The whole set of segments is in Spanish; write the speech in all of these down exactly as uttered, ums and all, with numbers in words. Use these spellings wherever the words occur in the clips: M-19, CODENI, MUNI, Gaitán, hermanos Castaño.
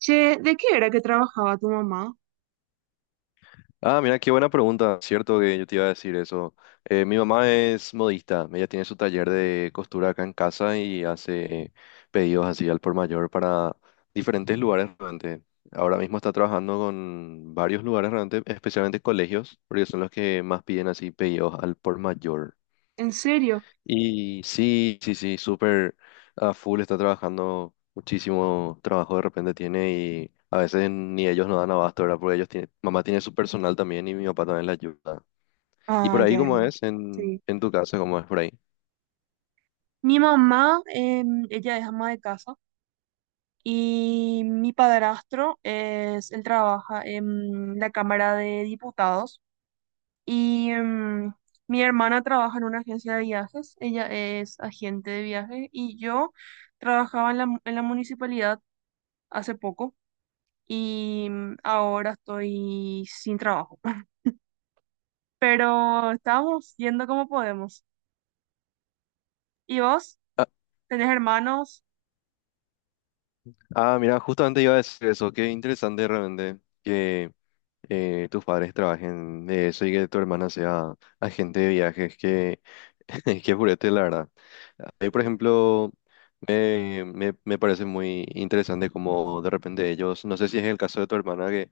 Che, ¿de qué era que trabajaba tu mamá? Ah, mira, qué buena pregunta. Cierto que yo te iba a decir eso. Eh, mi mamá es modista. Ella tiene su taller de costura acá en casa y hace pedidos así al por mayor para diferentes lugares realmente. Ahora mismo está trabajando con varios lugares realmente, especialmente colegios, porque son los que más piden así pedidos al por mayor. ¿En serio? Y sí, sí, sí, súper a full está trabajando, muchísimo trabajo de repente tiene, y a veces ni ellos no dan abasto, ¿verdad? Porque ellos tienen, mamá tiene su personal también y mi papá también la ayuda. ¿Y por Ah, ahí ya, cómo ya. es en, Sí. en tu casa, cómo es por ahí? Mi mamá, em, ella es ama de casa y mi padrastro es, él trabaja en la Cámara de Diputados y em, mi hermana trabaja en una agencia de viajes, ella es agente de viajes y yo trabajaba en la, mu- en la municipalidad hace poco y em, ahora estoy sin trabajo. Pero estamos viendo cómo podemos. ¿Y vos? Ah, ¿Tenés hermanos? Ah, mira, justamente iba a decir eso, qué interesante realmente que eh, tus padres trabajen de eso y que tu hermana sea agente de viajes, que, que purete, la verdad. Ahí, por Sí. ejemplo... Me, me, me parece muy interesante como de repente ellos, no sé si es el caso de tu hermana que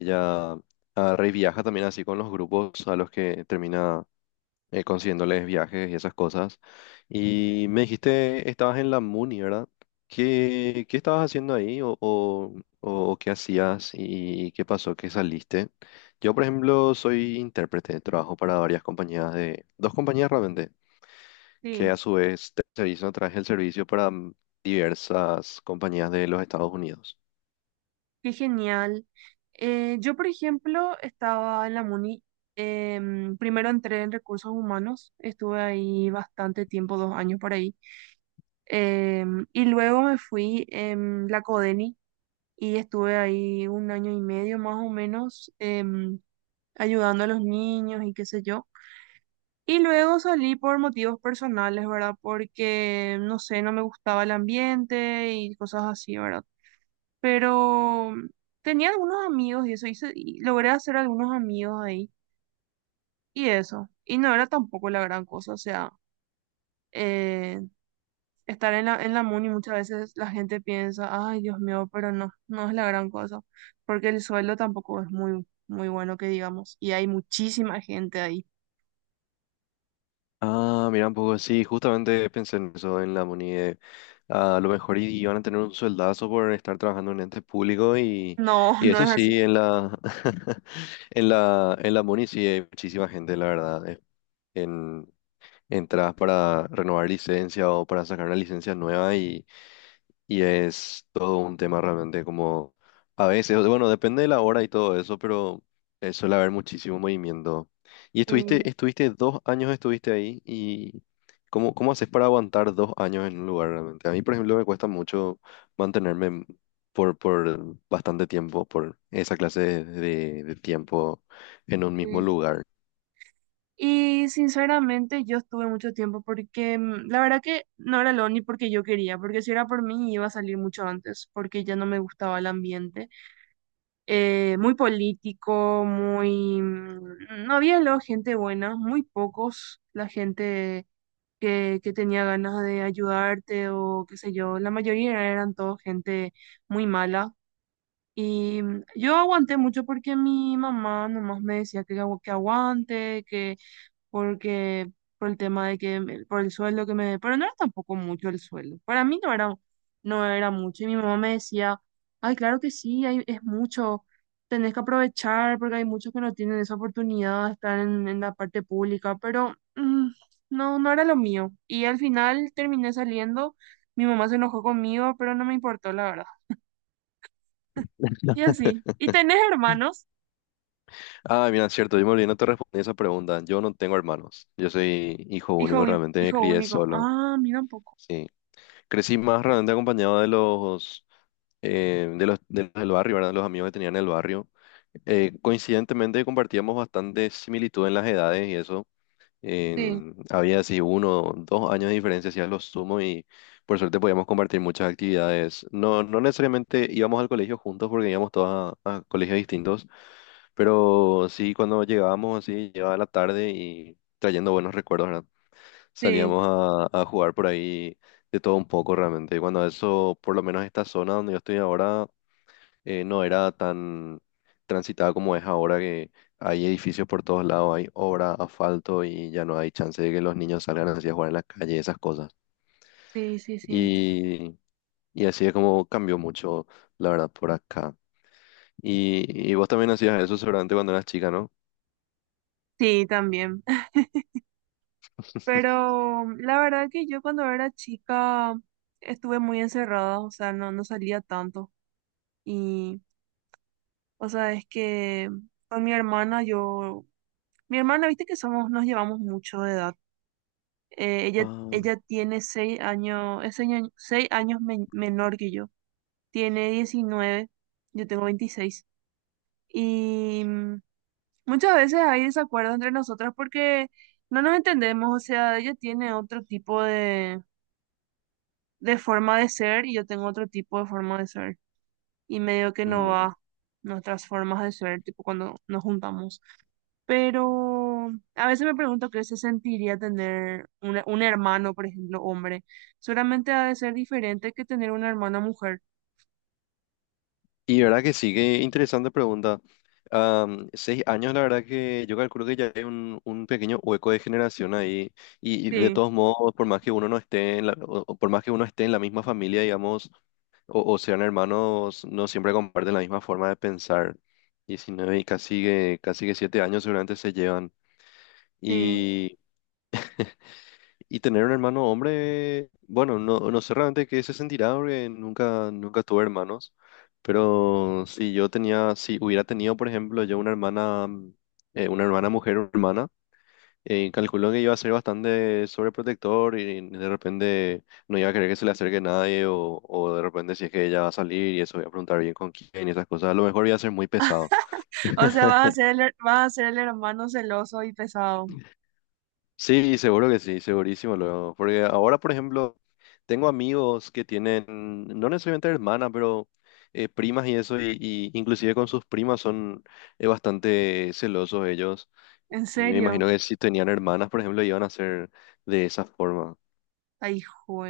ella ah, reviaja también así con los grupos a los que termina eh, consiguiéndoles viajes y esas cosas. Y me dijiste, estabas en la Muni, ¿verdad? ¿Qué, qué estabas haciendo ahí o, o- o qué hacías y qué pasó, qué saliste? Yo, por ejemplo, soy intérprete, trabajo para varias compañías de, dos compañías realmente que Sí, a su vez terceriza traje el servicio para mm, diversas compañías de los Estados Unidos. qué genial. Eh, yo, por ejemplo, estaba en la MUNI. Em, primero entré en recursos humanos, estuve ahí bastante tiempo, dos años por ahí. Em, y luego me fui en la CODENI y estuve ahí un año y medio más o menos, em, ayudando a los niños y qué sé yo. Y luego salí por motivos personales, ¿verdad? Porque, no sé, no me gustaba el ambiente y cosas así, ¿verdad? Pero tenía algunos amigos y eso, hice, y logré hacer algunos amigos ahí y eso. Y no era tampoco la gran cosa, o sea, eh, estar en la, en la MUNI muchas veces la gente piensa, ay, Dios mío, pero no, no es la gran cosa, porque el sueldo tampoco es muy, muy bueno que digamos, y hay muchísima gente ahí. Ah, mira un poco, sí, justamente pensé en eso en la M U N I. de, ah, a lo mejor y- iban a tener un sueldazo por estar trabajando en ente público y, No, y no eso es así. sí, en la, en la, en la M U N I sí hay muchísima gente, la verdad. eh, En, Entras para renovar licencia o para sacar una licencia nueva. Y es todo un tema realmente como a veces, bueno, depende de la hora y todo eso, pero eh, suele haber muchísimo movimiento. Y Sí, estuviste, estuviste dos años, estuviste ahí, y ¿cómo, cómo haces para aguantar dos años en un lugar realmente? A mí, por ejemplo, me cuesta mucho mantenerme en- por, por bastante tiempo, por esa clase de, de- de tiempo en un mismo sí. lugar. Y sinceramente yo estuve mucho tiempo porque mm, la verdad que no era lo ni porque yo quería, porque si era por mí iba a salir mucho antes, porque ya no me gustaba el ambiente. Eh, muy político, muy... mm, no había luego gente buena, muy pocos la gente que, que tenía ganas de ayudarte o qué sé yo. La mayoría eran todos gente muy mala. Y mm, yo aguanté mucho porque mi mamá nomás me decía que, agu- que aguante, que porque por el tema de que, me- por el sueldo que me, pero no era tampoco mucho el sueldo, para mí no era, no era mucho, y mi mamá me decía, ay, claro que sí, hay- es mucho, tenés que aprovechar, porque hay muchos que no tienen esa oportunidad de estar en, en la parte pública, pero mm, no, no era lo mío, y al final terminé saliendo, mi mamá se enojó conmigo, pero no me importó, la verdad, y así, ¿y tenés hermanos? Ah, mira, cierto, yo me olvidé, no te respondí esa pregunta. Yo no tengo hermanos, yo soy hijo Hijo, único un- realmente, me hijo crié único, solo. ah, mira un poco, Sí. Crecí más realmente acompañado de los, eh, de los, de los del barrio, ¿verdad? Los amigos que tenía en el barrio. Eh, coincidentemente compartíamos bastante similitud en las edades y eso. sí, En- había así uno, dos años de diferencia, hacía lo sumo, y por suerte podíamos compartir muchas actividades. No, no necesariamente íbamos al colegio juntos porque íbamos todos a, a colegios distintos, pero sí cuando llegábamos así, llegaba la tarde y trayendo buenos recuerdos, ¿verdad? sí, Salíamos a, a jugar por ahí de todo un poco realmente. Y cuando eso, por lo menos esta zona donde yo estoy ahora, eh, no era tan transitada como es ahora, que hay edificios por todos lados, hay obra, asfalto, y ya no hay chance de que los niños salgan así a jugar en la calle, esas cosas. sí, sí, sí, Y, y así es como cambió mucho, la verdad, por acá. Y, y vos también hacías eso seguramente cuando eras chica, ¿no? sí, también. Pero la verdad que yo cuando era chica estuve muy encerrada, o sea, no, no salía tanto. Y, o sea, es que con mi hermana yo, mi hermana, viste que somos, nos llevamos mucho de edad. Eh, ella, Ah, ella tiene seis años, es seis años, seis años men- menor que yo. Tiene diecinueve, yo tengo veintiséis. Y mm, muchas veces hay desacuerdo entre nosotras porque no nos entendemos, o sea, ella tiene otro tipo de de forma de ser y yo tengo otro tipo de forma de ser. Y medio que no mm. va nuestras formas de ser, tipo cuando nos juntamos. Pero a veces me pregunto qué se sentiría tener un, un hermano, por ejemplo, hombre. Solamente ha de ser diferente que tener una hermana mujer. Y verdad que sí, qué interesante pregunta. Am, seis años, la verdad que yo calculo que ya hay un, un pequeño hueco de generación ahí. Y, y de Sí, todos modos, por más que uno no esté en la, o- o por más que uno esté en la misma familia, digamos, o, o sean hermanos, no siempre comparten la misma forma de pensar. diecinueve y casi que, casi que siete años seguramente se llevan. sí. Y tener un hermano hombre, bueno, no, no sé realmente qué se sentirá porque nunca, nunca tuve hermanos. Pero si yo tenía, si hubiera tenido, por ejemplo, yo una hermana, mm, eh, una hermana mujer, una hermana, eh, calculo que iba a ser bastante sobreprotector y de repente no iba a querer que se le acerque nadie o, o de repente si es que ella va a salir y eso voy a preguntar bien con quién y esas cosas, a lo mejor iba a ser muy pesado. O sea, vas a ser el, her- vas a ser el hermano celoso y pesado. Sí, seguro que sí, segurísimo luego. Porque ahora, por ejemplo, tengo amigos que tienen, no necesariamente hermanas, pero eh, primas y eso, y, y inclusive con sus primas son eh, bastante celosos ellos. En Y me serio. imagino que si tenían hermanas, por ejemplo, iban a ser de esa forma. Ay, hijo.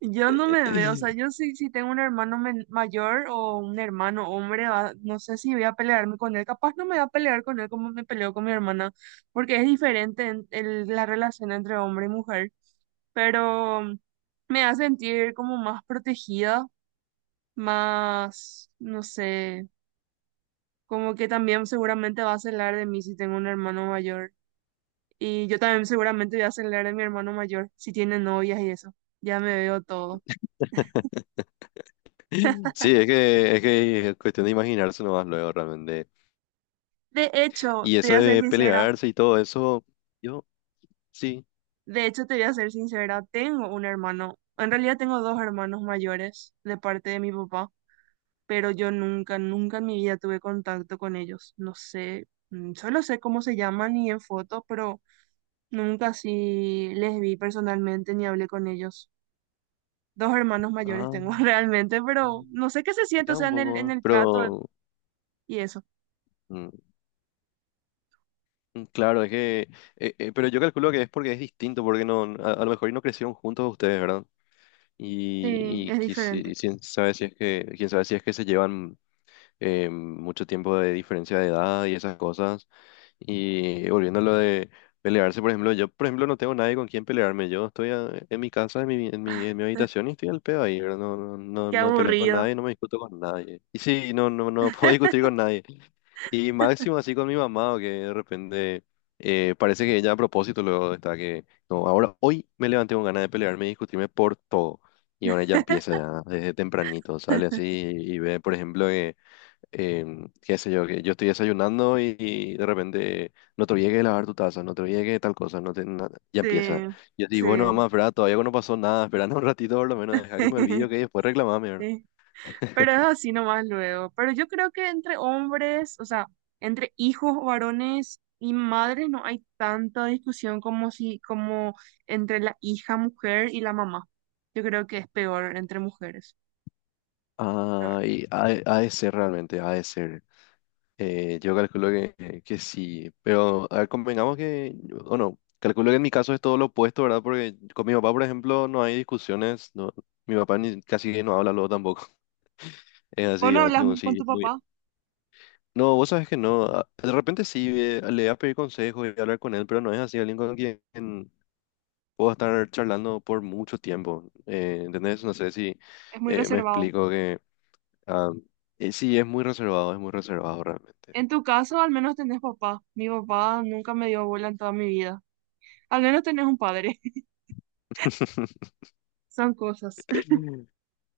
Yo no me veo, o sea, yo sí, si tengo un hermano men- mayor o un hermano hombre, va- no sé si voy a pelearme con él, capaz no me voy a pelear con él como me peleo con mi hermana, porque es diferente en- el- la relación entre hombre y mujer, pero me hace sentir como más protegida, más, no sé, como que también seguramente va a celar de mí si tengo un hermano mayor, y yo también seguramente voy a celar de mi hermano mayor si tiene novias y eso, ya me veo todo. Sí, es que, es que es cuestión de imaginarse nomás luego realmente. De hecho, Y te eso voy a ser de sincera, pelearse y todo eso, yo sí, de hecho te voy a ser sincera, tengo un hermano, en realidad tengo dos hermanos mayores de parte de mi papá, pero yo nunca, nunca en mi vida tuve contacto con ellos. No sé, mm, solo sé cómo se llaman y en fotos, pero nunca sí les vi personalmente ni hablé con ellos. Dos hermanos mayores ah, tengo, realmente, pero no sé qué se siente, o era sea, un en el, en poco, el trato pero... y eso. mm, Mm, Claro, es que, eh, eh, pero yo calculo que es porque es distinto, porque no, no- a, a lo mejor y no crecieron juntos ustedes, ¿verdad? Y, Sí, y es que si- diferente. quién sabe si es que, quién sabe si es que se llevan eh, mucho tiempo de diferencia de edad y esas cosas. Y volviendo a lo de pelearse, por ejemplo, yo, por ejemplo, no tengo nadie con quien pelearme. Yo estoy a- en mi casa, en mi, en mi, en mi habitación y estoy al pedo ahí, ¿verdad? No, no, no, Qué no me peleo con aburrido. nadie, no me discuto con nadie. Y sí, no, no, no puedo discutir con nadie. Y máximo así con mi mamá, o que de repente eh, parece que ella a propósito luego está que, no, ahora hoy me levanté con ganas de pelearme y discutirme por todo. Y ahora ella empieza ya desde tempranito, sale así y, y ve, por ejemplo, que, em, qué sé yo, que yo estoy desayunando y, y de repente no te olvides de lavar tu taza, no te olvides de tal cosa, no te, na-". Ya empieza. Sí, Yo digo, sí. bueno, mamá, espera, todavía no pasó nada, esperando un ratito por lo menos, deja que me olvide, que después reclamame, ¿verdad? Sí. Pero es así nomás luego. Pero yo creo que entre hombres, o sea, entre hijos varones y madres no hay tanta discusión como si, como entre la hija mujer y la mamá. Yo creo que es peor entre mujeres. Ah, Peor. y ha, de ha de ser realmente, ha de ser. Eh, yo calculo que, que sí, pero a ver, convengamos que, o no, calculo que en mi caso es todo lo opuesto, ¿verdad? Porque con mi papá, por ejemplo, no hay discusiones, no, mi papá ni, casi que no habla luego tampoco. Es Vos así, no o hablas que mu- con sí, tu muy... papá, No, vos sabes que no, a- de repente sí, eh, le voy a pedir consejos y hablar con él, pero no es así, alguien con quien puedo estar charlando por mucho tiempo, eh, ¿entendés? No sé si es muy eh, me reservado. explico que... ah, eh, sí, es muy reservado, es muy reservado realmente. En tu caso, al menos tenés papá. Mi papá nunca me dio bola en toda mi vida. Al menos tenés un padre. Son cosas.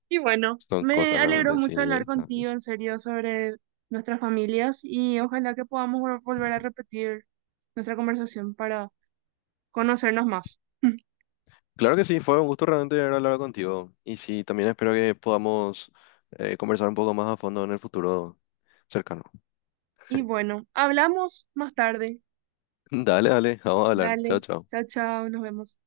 Y bueno, Son me cosas alegró realmente, sí, mucho ahí hablar está, contigo pues. en serio sobre nuestras familias y ojalá que podamos vol- volver a repetir nuestra conversación para conocernos más. Claro que sí, fue un gusto realmente haber hablado contigo. Y sí, también espero que podamos eh, conversar un poco más a fondo en el futuro cercano. Y bueno, hablamos más tarde. Dale, dale, vamos a hablar. Dale, Chao, chao. chao, chao, nos vemos.